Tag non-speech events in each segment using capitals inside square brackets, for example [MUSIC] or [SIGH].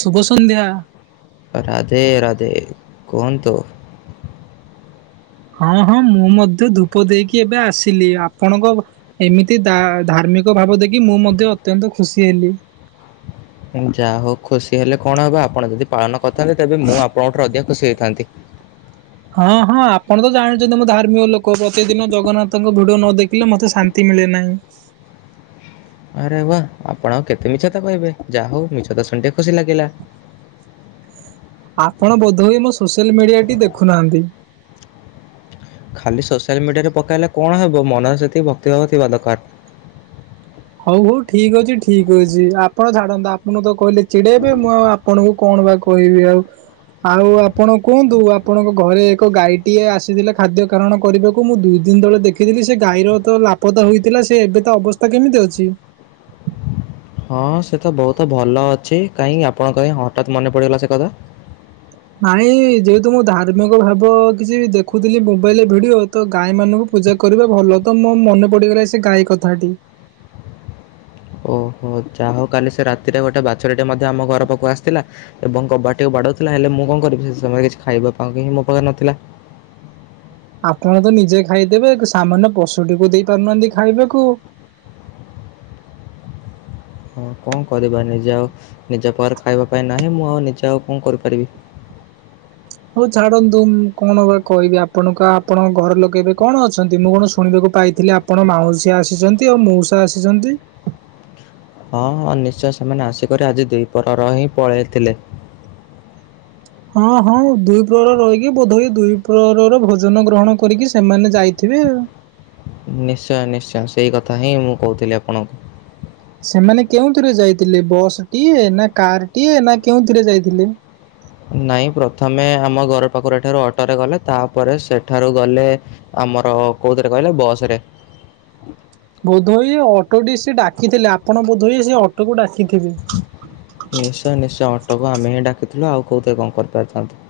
ଶୁଭ ସନ୍ଧ୍ୟା। ରାଧେ ରାଧେ କୁହନ୍ତୁ? ହଁ ହଁ ମୁଁ ମଧ୍ୟ ଧୂପ ଦେଇକି ଏବେ ଆସିଲି ଆପଣଙ୍କ ଏମିତି ଦା ଧାର୍ମିକ ଭାବ ଦେଖି ମୁଁ ମଧ୍ୟ ଅତ୍ୟନ୍ତ ଖୁସି ହେଲି। ଯାହା ହଉ ଖୁସି ହେଲେ କଣ ହବ ଆପଣ ଯଦି ପାଳନ କରିଥାନ୍ତେ ତେବେ ମୁଁ ଆପଣଙ୍କ ଠାରୁ ଅଧିକା ଖୁସି ହେଇଥାନ୍ତି। ହଁ ହଁ ଆପଣ ତ ଜାଣିଛନ୍ତି ମୋ ଧାର୍ମିକ ଲୋକ ପ୍ରତିଦିନ ଜଗନ୍ନାଥଙ୍କ ଭିଡିଓ ନ ଦେଖିଲେ ମତେ ଶାନ୍ତି ମିଳେ ନାହିଁ। ଆରେ ବା ଆପଣ କେତେ ମିଛକଥା କହିବେ ଯାହା ହଉ ମିଛ ତ ଶୁଣି ଟିକେ ଖୁସି ଲାଗିଲା। ଆପଣ ବୋଧହୁଏ ମୋ ସୋସିଆଲ ମିଡିଆଟି ଦେଖୁନାହାନ୍ତି? ଖାଲି ସୋସିଆଲ ମିଡିଆରେ ପକେଇଲେ କଣ ହେବ ମନରେ ସେତିି ଭକ୍ତିଭାଗ ଥିବା ଦରକାର। ହଉ ହଉ ଠିକ ଅଛି ଠିକ ଅଛି ଆପଣ ଛାଡନ୍ତୁ ଆପଣ ତ କହିଲେ ଚିଡେଇବେ ମୁଁ ଆପଣଙ୍କୁ ଆପଣଙ୍କୁ କଣ ବା କହିବି ଆଉ ଆଉ ଆପଣ କୁହନ୍ତୁ ଆପଣଙ୍କ ଘରେ ଏକ ଗାଈଟିଏ ଆସିଥିଲେ ଖାଦ୍ୟ ଗ୍ରହଣ କରିବାକୁ ମୁଁ ଦୁଇ ଦିନ ତଳେ ଦେଖିଥିଲି ସେ ଗାଈର ତ ଲାପତା ହେଇଥିଲା ସେ ଏବେ ତ ଅବସ୍ଥା କେମିତି ଅଛି? ହଁ ସେ ତ ବହୁତ ଭଲ ଅଛି କାହିଁକି ଆପଣଙ୍କ କ ହଠାତ୍ ମନେ ପଡ଼ିଗଲା ସେ କଥା। ନାଇଁ ଯେହେତୁ ମୁଁ ଧାର୍ମିକ ଭାବ କିଛି ଦେଖୁଥିଲି ମୋବାଇଲରେ ଭିଡିଓ ତ ଗାଈ ମାନଙ୍କୁ ପୂଜା କରିବା ଭଲ ତ ମୋ ମନେ ପଡିଗଲା ସେ ଗାଈ କଥାଟି। ହଉ ଯାହା ହଉ କାଲି ସେ ରାତିରେ ଗୋଟେ ବାଛୁରୀଟେ ମଧ୍ୟ ଆମ ଘର ପାଖକୁ ଆସିଥିଲା। ଏବଂ କବାଟକୁ ବାଡଉଥିଲା ହେଲେ ମୁଁ କଣ କରିବି ସେ ସମୟରେ କିଛି ଖାଇବା ପାଇଁ ହିଁ ମୋ ପାଖରେ ନଥିଲା। ଆପଣ ତ ନିଜେ ଖାଇଦେବେ ସାମାନ୍ୟ ପଶୁଟିକୁ ଦେଇ ପାରୁନାହାନ୍ତି ଖାଇବାକୁ। ହଁ କଣ କରିବା ନିଜେ ଆଉ ନିଜ ପରେ ଖାଇବା ପାଇଁ ନାହିଁ ମୁଁ ଆଉ ନିଜେ ଆଉ କଣ କରିପାରିବି? ହଉ ଛାଡନ୍ତୁ କଣ ବା କହିବି ଆପଣ ଙ୍କ ଆପଣଙ୍କ ଘର ଲୋକେ ଏବେ କଣ ଅଛନ୍ତି? ମୁଁ କଣ ଶୁଣିବାକୁ ପାଇଥିଲି ଆପ ଆପଣ ମାଉସୀ ଆସିଛନ୍ତି ଆଉ ମଉସା ଆସିଛନ୍ତି। ହଁ ହଁ ନିଶ୍ଚୟ ସେମାନେ ଆସିକରି ଆଜି ଦି ପ୍ରହର ରହି ପଳେଇଥିଲେ। ହଁ ହଁ ଦୁଇ ପ୍ରହର ରହିକି ବୋଧ ହୁଏ ଦୁଇ ପ୍ରହରର ଭୋଜନ ଗ୍ରହଣ କରିକି ସେମାନେ ଯାଇ ଥିବେ। ନିଶ୍ଚୟ ନିଶ୍ଚୟ ସେଇ କଥା ହିଁ ମୁଁ କହୁଥିଲି ଆପଣଙ୍କୁ। ସେମାନେ କେଉଁଥିରେ ଯାଇଥିଲେ ବସ୍ ଟିଏ ନା କାର ଟିଏ ନା କେଉଁଥିରେ ଯାଇଥିଲେ? ନାଇଁ ପ୍ରଥମେ ଆମ ଘର ପାଖରୁ ଏଠାରୁ ଅଟୋ ରେ ଗଲେ ତାପରେ ସେଠାରୁ ଗଲେ ଆମର କୋଉଥିରେ କହିଲ ବସରେ। ବୋଧହୁଏ ଅଟୋଟି ସେ ଡାକିଥିଲେ ଆପଣ ବୋଧହୁଇ ସେ ଅଟୋକୁ ଡାକିଥିବେ। ନିଶ୍ଚୟ ନିଶ୍ଚୟ ଅଟୋକୁ ଆମେ ହିଁ ଡାକଥିଲୁ ଆଉ କୋଉଥିରେ କଣ କରିପାରିଥାନ୍ତୁ?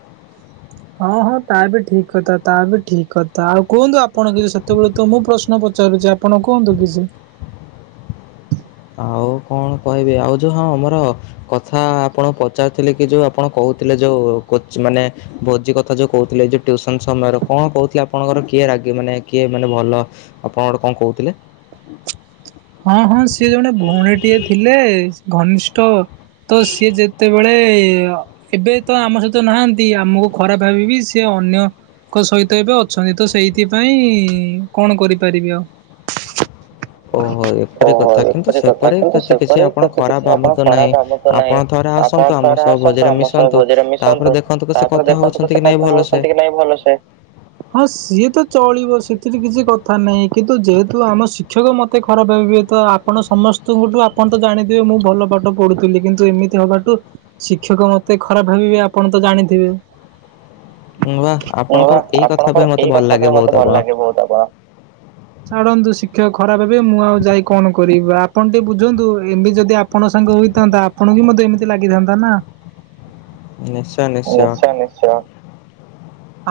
ହଁ ହଁ ତା ବି ଠିକ କଥା ତା ବି ଠିକ କଥା ଆଉ କୁହନ୍ତୁ ଆପଣ କି ସେତେବେଳେ ତ ମୁଁ ପ୍ରଶ୍ନ ପ୍ରଶ୍ନ ପଚାରୁଛି ଆପଣ କୁହନ୍ତୁ କିଛି? ହଉ କଣ କହିବି ଆଉ ଯହା ଆମର କଥା ଆପଣ ପଚାରୁଥିଲେ କି ଯୋଉ ଆପଣ କହୁଥିଲେ ଯୋଉ କୋଚ ମାନେ ଭୋଜି କଥା ଯୋଉ କହୁଥିଲେ ଯୋଉ ଟୁସନ ସମୟରେ କଣ କହୁଥିଲେ ଆପଣଙ୍କର କିଏ ରାଗେ ମାନେ କିଏ ମାନେ ଭଲ ଆପଣ ଗୋଟେ କଣ କହୁଥିଲେ? ହଁ ହଁ ସିଏ ଜଣେ ଭଉଣୀଟିଏ ଥିଲେ ଘନିଷ୍ଠ ତ ସିଏ ଯେତେବେଳେ ଅ ଏବେ ତ ଆମ ସହିତ ନାହାନ୍ତି, ଆମକୁ ଖରାପ ଭାବିବିି ସେ ଅନ୍ୟ ତାଙ୍କ ସହିତ ଏବେ ଅଛନ୍ତି। ତ ସେଇଥି ପାଇଁ କଣ କରିବି ଆଉ ଓହୋ ଏପରି ଓହୋ କଥା କିନ୍ତୁ [UNINTELLIGIBLE] ସେପରି ଆଗକୁ ସେତେ କିଛି ସେପରି ଆପଣ ସେମିତି ଖରାପ କିଛି ଆପଣ ଭାବନ୍ତୁ ଖରାପ ନାହିଁ। ଭାବନ୍ତୁ ନାହିଁ। ଆପଣ ଥରେ ହଁ ଆସନ୍ତୁ ଆମ ଥରେ ସହ ଆସନ୍ତୁ ଭୋଜିରେ ଆମ ସହ ମିଶନ୍ତୁ ଭୋଜିରେ ତାପରେ ମିଶନ୍ତୁ। ଦେଖନ୍ତୁ କି ସେ ତାପରେ କଥା ଦେଖନ୍ତୁ ହଉଛନ୍ତି କି ପଛେ ନାଇଁ କଥା ଭଲସେ। ହଉଛନ୍ତି କି ନାହିଁ ଭଲସେ। ହଁ ସିଏତ ଚଳିବ ସେଥିରେ କିଛି କଥା ନାହିଁ। କିନ୍ତୁ ଯେହେତୁ ଆମ ଶିକ୍ଷକ ମତେ ଖରା [UNINTELLIGIBLE] ଆପଣ ସମସ୍ତଙ୍କ ଠୁ ଆପଣ ତ ଜାଣିଥିବେ ମୁ ଭଲ ପାଠ ପଢୁଥିଲି, କିନ୍ତୁ ଏମିତି ହବାଠୁ ଶିକ୍ଷକ ମତେ ଖରାପ ଭାବିବେ ଆପଣ ତ ଜାଣିଥିବେ। ବାଃ ଉଁ ଆପଣଙ୍କର ଏଇ କଥା ପାଇଁ ଆପଣଙ୍କର ମତେ ଏଇ ଭଲ କଥା ଲାଗେ ପାଇଁ ବହୁତ ମତେ ଆପଣ। ଭଲଲାଗେ ବହୁତ ଆପଣ। ଛାଡ଼ନ୍ତୁ ଶିକ୍ଷକ ଖରାପ ଭାବିବେ ମୁଁ ଆଉ ଯାଇ କଣ କରିବି ବା ଆପଣ ଟିକେ ବୁଝନ୍ତୁ ଏମିତି ଯଦି ଆପଣଙ୍କ ସାଙ୍ଗ ହୋଇଥାନ୍ତା ଆପଣ ବି ମତେ ଏମିତି ଲାଗିଥାନ୍ତା ନା। ନିଶ୍ଚୟ ନିଶ୍ଚୟ।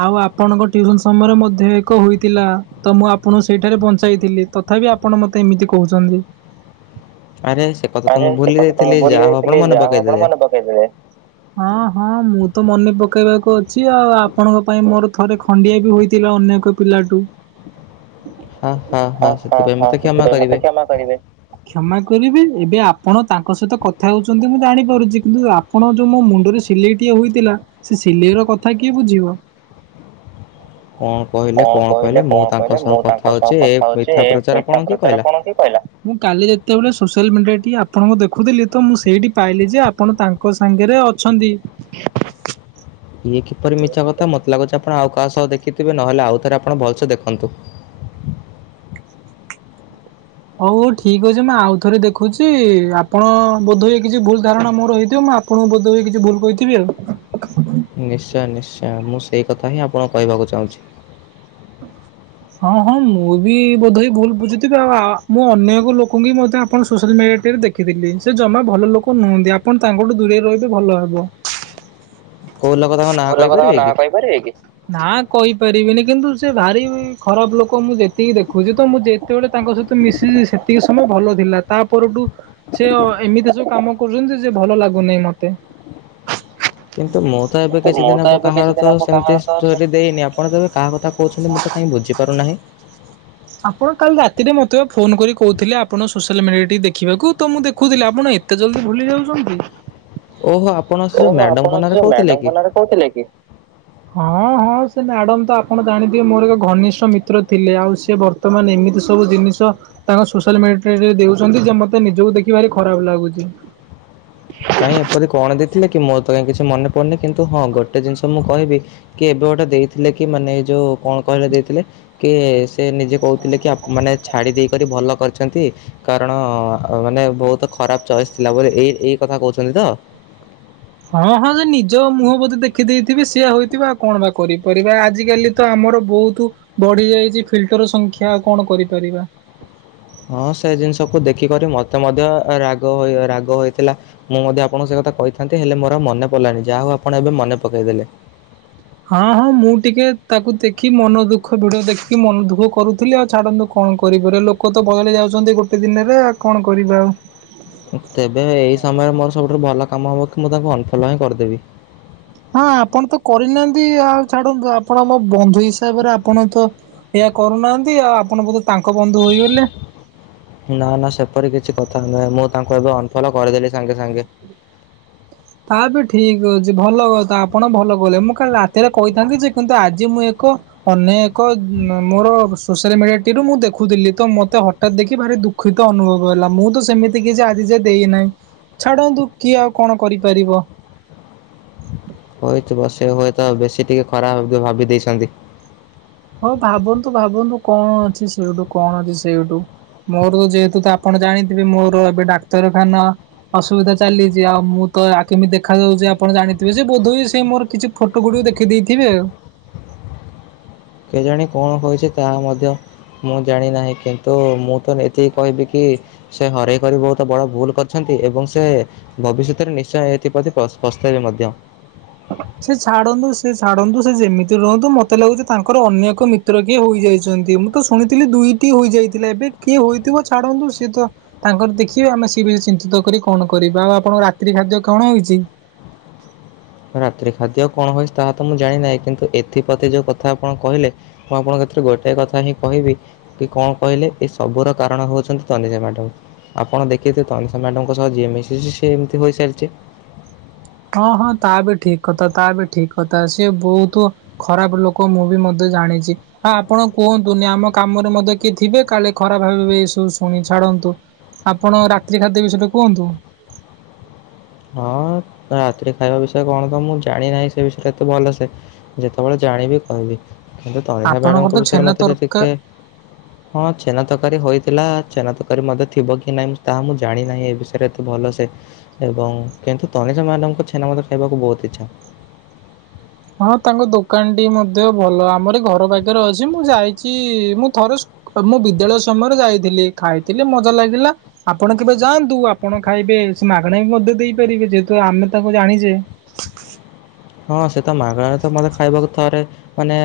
ଆଉ ଆପଣଙ୍କ ଟିଉସନରେ ମଧ୍ୟ ଏକ ହୋଇଥିଲା। ତ ମୁ ଆପଣଙ୍କୁ ସେଇଠାରେ ବଞ୍ଚାଇଥିଲି, ତଥାବି ଆପଣ ମ ମୋତେ ଏମିତି କହୁଛନ୍ତି। ଆରେ ସେ କଥା ତ ଆରେ ମୁଁ ସେ ଭୁଲି କଥା ତ ମୁଁ ଯାଇଥିଲି ଭୁଲି ଯାହା ହଉ ଆପଣ ଯାଇଥିଲି ମନେ ଯାହାହୋଉ ଆପଣ ପକେଇଦେଲେ। ମନେ ପକେଇ ଦେଲେ। ହଁ ହଁ ହଁ ମୁଁ ତ ମନେ ପକେଇବାକୁ ଅଛି। ଆଉ ଆପଣ ଙ୍କ ପାଇଁ ମୋର ଥରେ ଖଣ୍ତିଏ ବି ହୋଇଥିଲେ ଅନ୍ୟକ ପିଲାଠୁ ହଁ, ହଁ ହଁ ସେଥିପାଇଁ ମତେ କ୍ଷମା ମତେ କରିବେ। କ୍ଷମା କରିବେ। କ୍ଷମା କରିବେ, ଏବେ ଆପଣ ତାଙ୍କ ସହିତ କଥା ହଉଛନ୍ତି ମୁଁ ଜାଣିପାରୁଛି। କିନ୍ତୁ ଆ ଆପଣ ଯୋଉ ମୋ ମୁଣ୍ଡରେ ସିଲେଇ ଟିଏ ହୋଇଥିଲା। ସେ ସିଲେଇ କଥା କିଏ ବୁଝିବ? କଣ [INAUDIBLE] କହିଲେ କଣ କହିଲେ ମୁଁ କଣ ତାଙ୍କ କହିଲେ ସହ ମୁଁ କଥା ତାଙ୍କ ସହ ହଉଛି ଏ କଥା ହଉଛି ମିଥ୍ୟା ଏ ପ୍ରଚାର ପଇଠା ଆପଣଙ୍କୁ କର। କହିଲା? କିଏ କହିଲା? ମୁଁ କାଲି ଯେତେବେଳେ ସୋସିଆଲ ମିଡିଆରେ ଟିକେ ଆପଣଙ୍କୁ ଦେଖୁଥିଲି, ତ ମୁଁ ସେଇଠି ପାଇଲି ଯେ ଆପ ଆପଣ ତାଙ୍କ ସାଙ୍ଗରେ ଅଛନ୍ତି। ଇଏ କିପରି ମିଛା କଥା ମୋତେ ଲାଗୁଛି ଆପଣ ଆଉ କାହା ସହ ଦେଖିଥିବେ, ନହେଲେ ଆଉଥରେ ଆପଣ ଭଲସେ ଦେଖନ୍ତୁ। ହଉ ହଉ ଠିକ୍ ଅଛି ମୁ ଆଉ ଥରେ ଦେଖୁଛି। ଆପଣ ବୋଧ ହୁଏ କିଛି ଭୁଲ୍ ଧାରଣା ମୋର ହେଇଥିବ। ମୁ ଆପ ଆପଣଙ୍କୁ ବୋଧ ହୁଏ କିଛି ଭୁଲ କହିଥିବି ଆଉ। ନିଶ୍ଚୟ ନିଶ୍ଚୟ ମୁ ସେଇକଥା ହିଁ ଆପଣକୁ କହିବାକୁ ଚାହୁଁଛି। ହଁ ହଁ ମୁଁ ବି ବୋଧ୍ ହୁଏ ଭୁଲ୍ ବୁଝୁଥିବି, ଆ ଅନ୍ୟ ଏକ ଲୋକଙ୍କୁ ବି [UNINTELLIGIBLE] ସୋସିଆଲ ମିଡ଼ିଆରେ କେବେ ଦେ ଦେଖିଦେଇଛି, ସେ ଜମା ଭଲ ଲୋକ ନୁହନ୍ତି। ଆପଣ ତାଙ୍କଠୁ ଦୁରେଇ ରହିଲେ ଭଲ ହବ। କୋଉ ଲୋକ ତାଙ୍କ ନାଁ କୋଉ ଲୋକ? ତାଙ୍କ କହିପାରିବେ ନାଁ କି? କହିପାରିବେ କି? ନାଁ କହିପାରିବିନି କିନ୍ତୁ ସେ ଭାରି ଖରାପ ଲୋକ ମୁଁ ଯେତିକି ଦେଖୁଛି, ତ ମୁଁ ଯେତେବେଳେ ତାଙ୍କ ସହିତ ମିଶିଚି ସେତିକି ସମୟ ଭଲ ଥିଲା। ତା ପରଠୁ ସେ ଅ ଏମିତି ସବୁ କାମ କରୁଛନ୍ତି ଯେ ଭଲ ଲାଗୁନି ମତେ। କିନ୍ତୁ ମୁଁ ତ ଏବେ କିନ୍ତୁ କିଛି ମୁଁ ତ ଦିନ ହବ ଏବେ କିଛି କାହାର ଦିନ ତ ହବ କାହାର ସେମିତି ତ ଷ୍ଟୋରୀ ସେମିତି ଦେଇନି, ଆପଣ ତ ଏବେ କାହା କଥା କହୁଛନ୍ତି ମୁଁ ତ କାଇଁ ବୁଝି ପାରୁ ନାହିଁ। ଆପଣ କାଲି ରାତିରେ ମୋତେ ପା ଫୋନ କରି କହୁଥିଲେ, ଆପଣ ସୋସିଆଲ୍ ମିଡ଼ିଆରେ ଟିକେ ଦେଖିବାକୁ ତ ମୁଁ ଦେଖୁଥିଲି, ଆପଣ ଏ ଏତେ ଜଲଦି ଭୁଲି ଯାଉଛନ୍ତି, ଓହୋ ଆପଣ ସେ ଯୋଉ ଓହୋ ମ୍ୟାଡମଙ୍କ ଆପଣ ନାଁରେ ସେ କହୁଥିଲେ କି? ମ୍ୟାଡ଼ାମଙ୍କ ନାଁରେ କହୁଥିଲେ କି? ହଁ ହଁ ସେ ମ୍ୟାଡ଼ାମ୍ ତ ଆପଣ ଜାଣିଥିବେ ମୋର ଏବେ ଘନିଷ୍ଠ ମିତ୍ର ଥିଲେ। ଆଉ ସେ ସେ ବର୍ତ୍ତମାନ ଏମିତି ସବୁ ଜିନିଷ ତାଙ୍କ ସୋସିଆଲ ମିଡିଆରେ ଦେଉଛନ୍ତି, ଯେ ମତେ ନିଜକୁ ଦେଖି ଭାରି ଖରାପ ଲାଗୁଛି। କାଇଁ ଏପରି କଣ ଦେଇଥିଲେ କି? ମୋର ତ କାଇଁ କିଛି ମନେ ପଡୁନି, କିନ୍ତୁ ହଁ ଗୋଟେ ଜିନିଷ ମୁଁ କହିବି କି ଏବେ ଗୋଟେ ଦେଇଥିଲେ କି ମାନେ ଏ ଯୋଉ କଣ କହିଲ ଦେଇଥିଲେ? କିଏ, ସେ ନିଜେ କହୁଥିଲେ କି, ଆପଣ ମାନେ ଛାଡି ଦେଇକରି ଭଲ କରିଚନ୍ତି। କାରଣ ମାନେ, ବହୁତ ଖରାପ ଚଏସ୍ ଥିଲା ବୋଧେ ଏଇ ଏଇ କଥା କହୁଛନ୍ତି ତ? ହଁ, ହଁ, ସେ ନିଜ ମୁହଁ ବୋଧେ ଦେଖିଦେଇଥିବେ ସେଇଆ ହେଇଥିବ, ଆଉ କଣ ବା କରିପାରିବା? ଆଜିିକାଲି ତ ଆମର ବହୁତ ବଢି ଯାଇଚି ଫିଲ୍ଟର ସଂଖ୍ୟା, ଆଉ କଣ କରିପାରିବା? ହଁ, ସେ ଜିନିଷକୁୁ ଦେଖିକରି ମତେ ମଧ୍ୟ ରାଗ ରାଗ ହୋଇଥିଲା। ମୁଁ ମଧ୍ୟ ଆପଣଙ୍କୁ ସେ କଥା କହିଥାନ୍ତି, ହେଲେ ମୋର ଆଉ ମନେ ପଡିଲାନି, ଯାହାହେଉ ଆପଣ ଏବେ ମନେ ପକେଇ ଦେଲେ। ହଁ, ହଁ, ମୁଁ ଟିକେ ତାକୁ ଦେଖି ମନ ଦୁଃଖ ଭିଡିଓ ଦେଖିକି ମନ ଦୁଃଖ କରୁଥିଲି ଆଉ ଛାଡନ୍ତୁ କଣ କରିପାରିବା, ଲୋକ ତ ବଦଳି ଯାଉଚନ୍ତି ଗୋଟେ ଦିନେରେ, ଆଉ କଣ କରିବା ଆଉ? ତେବେ ଏଇ ସମୟରେ ମୋର ସବୁଠାରୁ ଭଲ କାମ ହବ କି, ମୁଁ ତାଙ୍କୁ ଅନଫଲ ହିଁ କରିଦେବି। ହଁ, ଆପଣ ତ କରିନାହାନ୍ତି, ଆଉ ଛାଡନ୍ତୁ, ଆପଣ ମୋ ବନ୍ଧୁ ହିସାବରେ ଆପଣ ତ ହେଇଆ କରୁନାହାନ୍ତି, ଆଉ ଆପଣ ବୋଧେ ତାଙ୍କ ବନ୍ଧୁ ହୋଇଗଲେ। ନା ନା, ସେପରି କିଛି କଥା ନୁହେଁ, ମୁଁ ତାଙ୍କୁ ଏବେ ଅନଫଲ କରିଦେଲି ସାଙ୍ଗେ ସାଙ୍ଗେ। ତା ବି ଠିକ ଅଛି, ଭଲ କଥା, ଆପଣ ଭଲ କହିଲେ, ମୁଁ କାଲି ରାତିରେ କହିଥାନ୍ତି ଯେ କିନ୍ତୁ ଆଜି ମୁଁ ଏକ ଅନ୍ୟ ଏକ ମୋର ସୋସିଆଲ ମିଡିଆ ଟି ରୁ ମୁଁ ଦେଖୁଥିଲି, ତ ମତେ ହ ଟା ଦେଖି ଭାରି ଦୁଃଖିତ ଅନୁଭବ ହେଲା, ମୁଁ ତ ସେମିତି କିଛି ଆଜି ଯାଏଁ ଦେଇନାହିଁ। ଛାଡନ୍ତୁ କିଏ ଆଉ କଣ କରିପାରିବ? ହଉଥିବ, ସେ ହୁଏତ ବେଶୀ ଟିକେ ଖରାପ ଭାବି ଦେଇଚନ୍ତି। ହଁ ଭାବନ୍ତୁ, ଭାବନ୍ତୁ, କଣ ଅଛି ସେଠୁ, କଣ ଅଛି ସେଇଠୁ? ମୋର ତ ଯେହେତୁ ତ ଆପଣ ଜାଣିଥିବେ, ମୋର ଏବେ ଡାକ୍ତରଖାନା ଅସୁବିଧା ଚାଲିଚି, ଆଉ ମୁଁ ତ ଆ କେମିତି ଦେଖାଯାଉଛି ଆପଣ ଜାଣିଥିବେ? ସେ ବୋଧ ବି ସେ ମୋର କିଛି ଫଟୋ ଗୁଡିକୁ ଦେଖି ଦେଇଥିବେ ଆଉ। କେଜାଣି କଣ କହିଚି, ତାହା ମଧ୍ୟ ମୁଁ ଜାଣିନାହିଁ, କିନ୍ତୁ ମୁଁ ତ ଏତିକି କହିବି କି ସେ ହରେଇ କରି ବହୁତ ବଡ ଭୁଲ କରିଚନ୍ତି ଏବଂ ସେ ଭବିଷ୍ୟତରେ ନିଶ୍ଚୟ ଏଥିପ୍ରତି ପସ୍ତ ପସ୍ତେଇବେ ମଧ୍ୟ। ସେ ଛାଡନ୍ତୁ, ସେ ଛାଡନ୍ତୁ, ସେ ଯେମିତି ରୁହନ୍ତୁ, ମତେ ଲାଗୁଛି ତାଙ୍କର ଅନ୍ୟ ଏକ ମି ମିତ୍ର କିଏ ହୋଇଯାଇଚନ୍ତି, ମୁଁ ତ ଶୁଣିଥିଲି ଦୁଇଟି ହୋଇଯାଇଥିଲା, ଏବେ କିଏ ହୋଇଥିବ ଛାଡ଼ନ୍ତୁ ସିଏ ତ ତାଙ୍କର ଦେଖିବେ, ଆମେ ସେ ବିଷୟ ଚିନ୍ତିତ କରି କଣ କରିବା, ଆଉ ଆପଣଙ୍କ ରାତ୍ରି ଖାଦ୍ୟ କଣ ହେଇଚି? ରାତି ଖାଦ୍ୟ କଣ ହୋଇଚି ତାହା ତ ମୁଁ ଜାଣି ନାହିଁ କିନ୍ତୁ ଏଥିପ୍ରତି ଯୋଉ କଥା ଆପଣ କହିଲେ ମୁଁ ଆପଣଙ୍କ ଏଥିରେ ଗୋଟେ କଥା ହିଁ କହିବି କି କଣ କହିଲେ, ଏ ସବୁର କାରଣ ହଉଚନ୍ତି ତନିଜା ମ୍ୟାଡ଼ମ। ଆପଣ ଦେଖିଥେବେ, ତନିଷା ମ୍ୟାଡ଼ମ୍ ଙ୍କ ସହ ଯିଏ ମିଶିଛି, ସିଏ ଏମିତି ହୋଇଚାଲିଚି। ହଁ, ହଁ, ତା ବି ଠିକ କଥା, ତା ବି ଠିକ କଥା, ସିଏ ବହୁତ ଖରାପ ଲୋକ, ମୁଁ ବି ମଧ୍ୟ ଜାଣିଚି। ହ, ଆପଣ କୁହନ୍ତୁନି, ଆମ କାମରେ ମଧ୍ୟ କିଏ ଥିବେ, କାଳେ ଖରାପ ଭାବିବେ ଏ ସବୁ ଶୁଣି, ଛାଡନ୍ତୁ। ଆପଣ ରାତ୍ରି ଖାଦ୍ୟ ବିଷୟରେ କୁହନ୍ତୁ? ହଁ। ରାତିରେ ଖାଇବା ବିଷୟ କଣ ତ ମୁଁ ଜାଣି ନାହିଁ ସେ ବିଷୟରେ ଏତେ ଭଲ ସେ, ଯେତେବେଳେ ଜାଣିବି କହିବି। କିନ୍ତୁ ତନିଷା ଆପଣଙ୍କର ତ ମ୍ୟାଡମଙ୍କ ବିଷୟରେ ଛେନା ମତେ ଯେ ତରକା ଟିକେ [UNINTELLIGIBLE] ହଁ ଛେନା ତରକାରୀ ହୋଇଥିଲା, ଛେନା ତରକାରୀ ମଧ୍ୟ ଥିବ କି ନାଇଁ ତାହା ମୁଁ ଜାଣି ନାହିଁ ଏ ବିଷୟରେ ଏତେ ଭଲ ସେ। ଏବଂ କିନ୍ତୁ ତନିଷା ମ୍ୟାଡାମ ଙ୍କ ଛେନା ମତେ ଖାଇବାକୁ ବହୁତ ଇଛା। ହଁ, ତାଙ୍କ ଦୋକାନ ଟି ମଧ୍ୟ ଭଲ, ଆମରି ଘର ପାଖରେ ଅଛି, ମୁଁ ଯାଇଚି ମୁଁ ଥରେ ମୁଁ ବିଦ୍ୟାଳୟ ସମୟରେ ଯାଇଥିଲି, ଖାଇଥିଲି ମଜା ଲାଗିଲା। ଆପଣ କେବେ ଯାଆନ୍ତୁ, ଆପଣ ଖାଇବେ, ସେ ମାଗଣା ବି ମଧ୍ୟ ଦେଇପାରିବେ, ଯେହେତୁ ଆମେ ତାକୁ ଜାଣିଚେ। ହଁ ସେତ ମାଗଣାରେତ ମତେ ଖାଇବାକୁ ଥରେ ମାନେ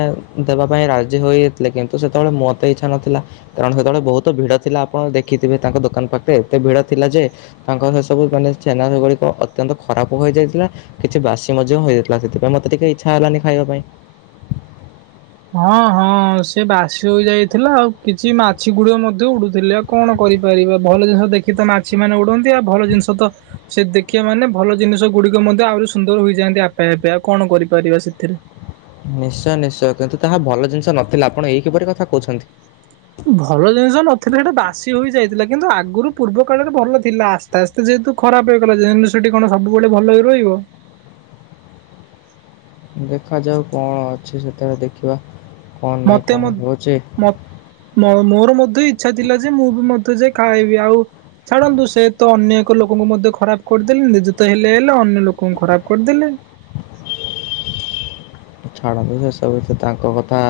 ଦେବା ପାଇଁ ରାଜି ହୋଇଯାଇଥିଲେ କିନ୍ତୁ ସେତେବେଳେ ମୋତେ ଇଚ୍ଛା ନଥିଲା କାରଣ ସେତେବେଳେ ବହୁତ୍ ଭିଡ଼ ଥିଲା ଆପଣ ଦେଖିଥିବେ ତାଙ୍କ ଦୋକାନ ପାଖରେ ଏତେ ଭିଡ଼ ଥିଲା ଯେ ତାଙ୍କର ସେ ସବୁ ମାନେ ଛେନା ସେଗୁଡ଼ିକ ଅତ୍ୟନ୍ତ ଖରାପ୍ ହେଯାଇଥିଲା କିଛି ବାସି ମଧ୍ୟ ହୋଯାଇ ଥିଲା ସେଥିପାଇଁ ମତେ ଟିକେ ଇଚ୍ଛା ହେଲାନି ଖାଇବା ପାଇଁ। ହଁ ହଁ ସେ ବାସି ହୋଇ ଯାଇଥିଲା ଆଉ କିଛି ମାଛି ଗୁଡ଼ୁ ମଧ୍ୟ ଉଡୁଥିଲେ। କଣ କରିପାରିବା ଭଲ ଜିନିଷ ଦେଖିତ ମାଛି ମାନେ ଉଡ଼ନ୍ତି ଆଉ ଭଲ ଜିନିଷତ ସେ ଦେଖିବା ମାନେ ଭଲ ଜିନିଷ ଗୁଡ଼ିକ ଆହୁରି ମଧ୍ୟ ଆହୁରି ସୁନ୍ଦର ହୋଇଯାଆନ୍ତି ଆପେ ଆପେ ଆଉ କଣ କରିପାରିବା ସେଥିରେ। ନିଶ୍ଚୟ ନିଶ୍ଚୟ କିନ୍ତୁ ତାହା ଭଲ ଜିନିଷ ନଥିଲା ଆପଣ ଏଇ କିପରି କଥା କହୁଛନ୍ତି। ଭଲ ଜିନିଷ ନଥିଲେ ସେଇଟା ବାସି ହୋଇ ଯାଇଥିଲା କିନ୍ତୁ ଆଗରୁ ପୂର୍ବ କାଳରେ ଭଲ ଥିଲା ତାସେ ଯେହେତୁ ଖରାପ୍ ହେଇଗଲା ଜିନିଷଟି କଣ ସବୁବେଳେ ଭଲରେ ରହିବ। ଦେଖାଯାଉ କଣ ଅଛି ସେଥିରେ ଦେଖିବା। କଣ ନାହିଁ ମତେ କଣ ମ ହେଉଛି। ମୋ ମୋର ମଧ୍ୟ ଇଚ୍ଛା ଥିଲାଯେ ମୁଁବି ମଧ୍ୟ ଯାଇ କାଇବି ଆଉ ଛାଡ଼ନ୍ତୁ ସେତ ଅନ୍ୟ ଏକ ଲୋକଙ୍କୁ ମଧ୍ୟ ଖରାପ୍ କରିଦେଲେ ନିଯେତ ହେଲେ ହେଲେ ଅନ୍ୟ ଲୋକଙ୍କୁ ଖରାପ କରିଦେଲେ ଛାଡ଼ବି ସବୁତ ତାଙ୍କ କଥା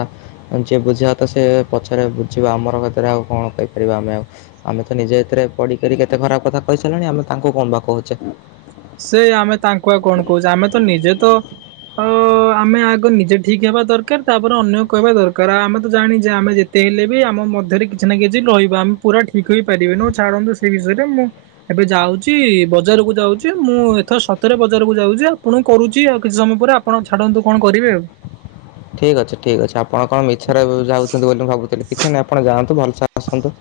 ଯିଏ ବୁଝିବାତ ସେ ପଛରେ ବୁଝିବା ଆମର ହେଥିରେ ଆଉ କଣ କରିପାରିବା ଆମେ ଆଉ ଆମେତ ନିଜେ ଏଥିରେ ପଡ଼ିକରି କେତେ ଖରାପ୍ କଥା କହି ସାରିଲାଣି ଆମେ ତାଙ୍କୁ କଣବା କହୁଚେ ସେ ଆମେ ତାଙ୍କୁ ଆଉ କଣ କହୁଚେ ଆମେତ ନିଜେ ତ ଆଉ ଆମେ ଆଗ ନିଜେ ଠିକ୍ ହେବା ଦରକାର ତାପରେ ଅନ୍ୟ କହିବା ଦରକାର ଆମେତ ଜାଣିଚେ ଆମେ ଯେ ତେ ହେଲେବି ଆମ ମଧ୍ୟରେ କିଛିନା କିଛି ରହିବା ଆମେ ପୁରା ଠିକ୍ ହେଇପାରିବେନି ଛାଡ଼ନ୍ତୁ ସେ ବିଷୟରେ ମୁଁ ଏବେ ଯାଉଚି ବଜାରକୁୁ ଯାଉଚି ମୁଁ ଏଥର ସତର ବଜାରକୁ ଯାଉଚି ଆପଣଙ୍କୁ କରୁଚି ଆଉ କିଛି ସମୟ ପରେ ଆପଣ ଛାଡ଼ନ୍ତୁ କଣ କରିବେ ଆଉ। ଠିକ୍ ଅଛି ଠିକ୍ ଅଛି ଆପଣ କଣ ମିଛରେ ଯାଉଚନ୍ତି ବୋଲି ମୁଁ ଭାବୁଥିଲି କିଛି ନାହିଁ ଆପଣ ଯାଆନ୍ତୁ ଭଲସେ ଆସନ୍ତୁ‌।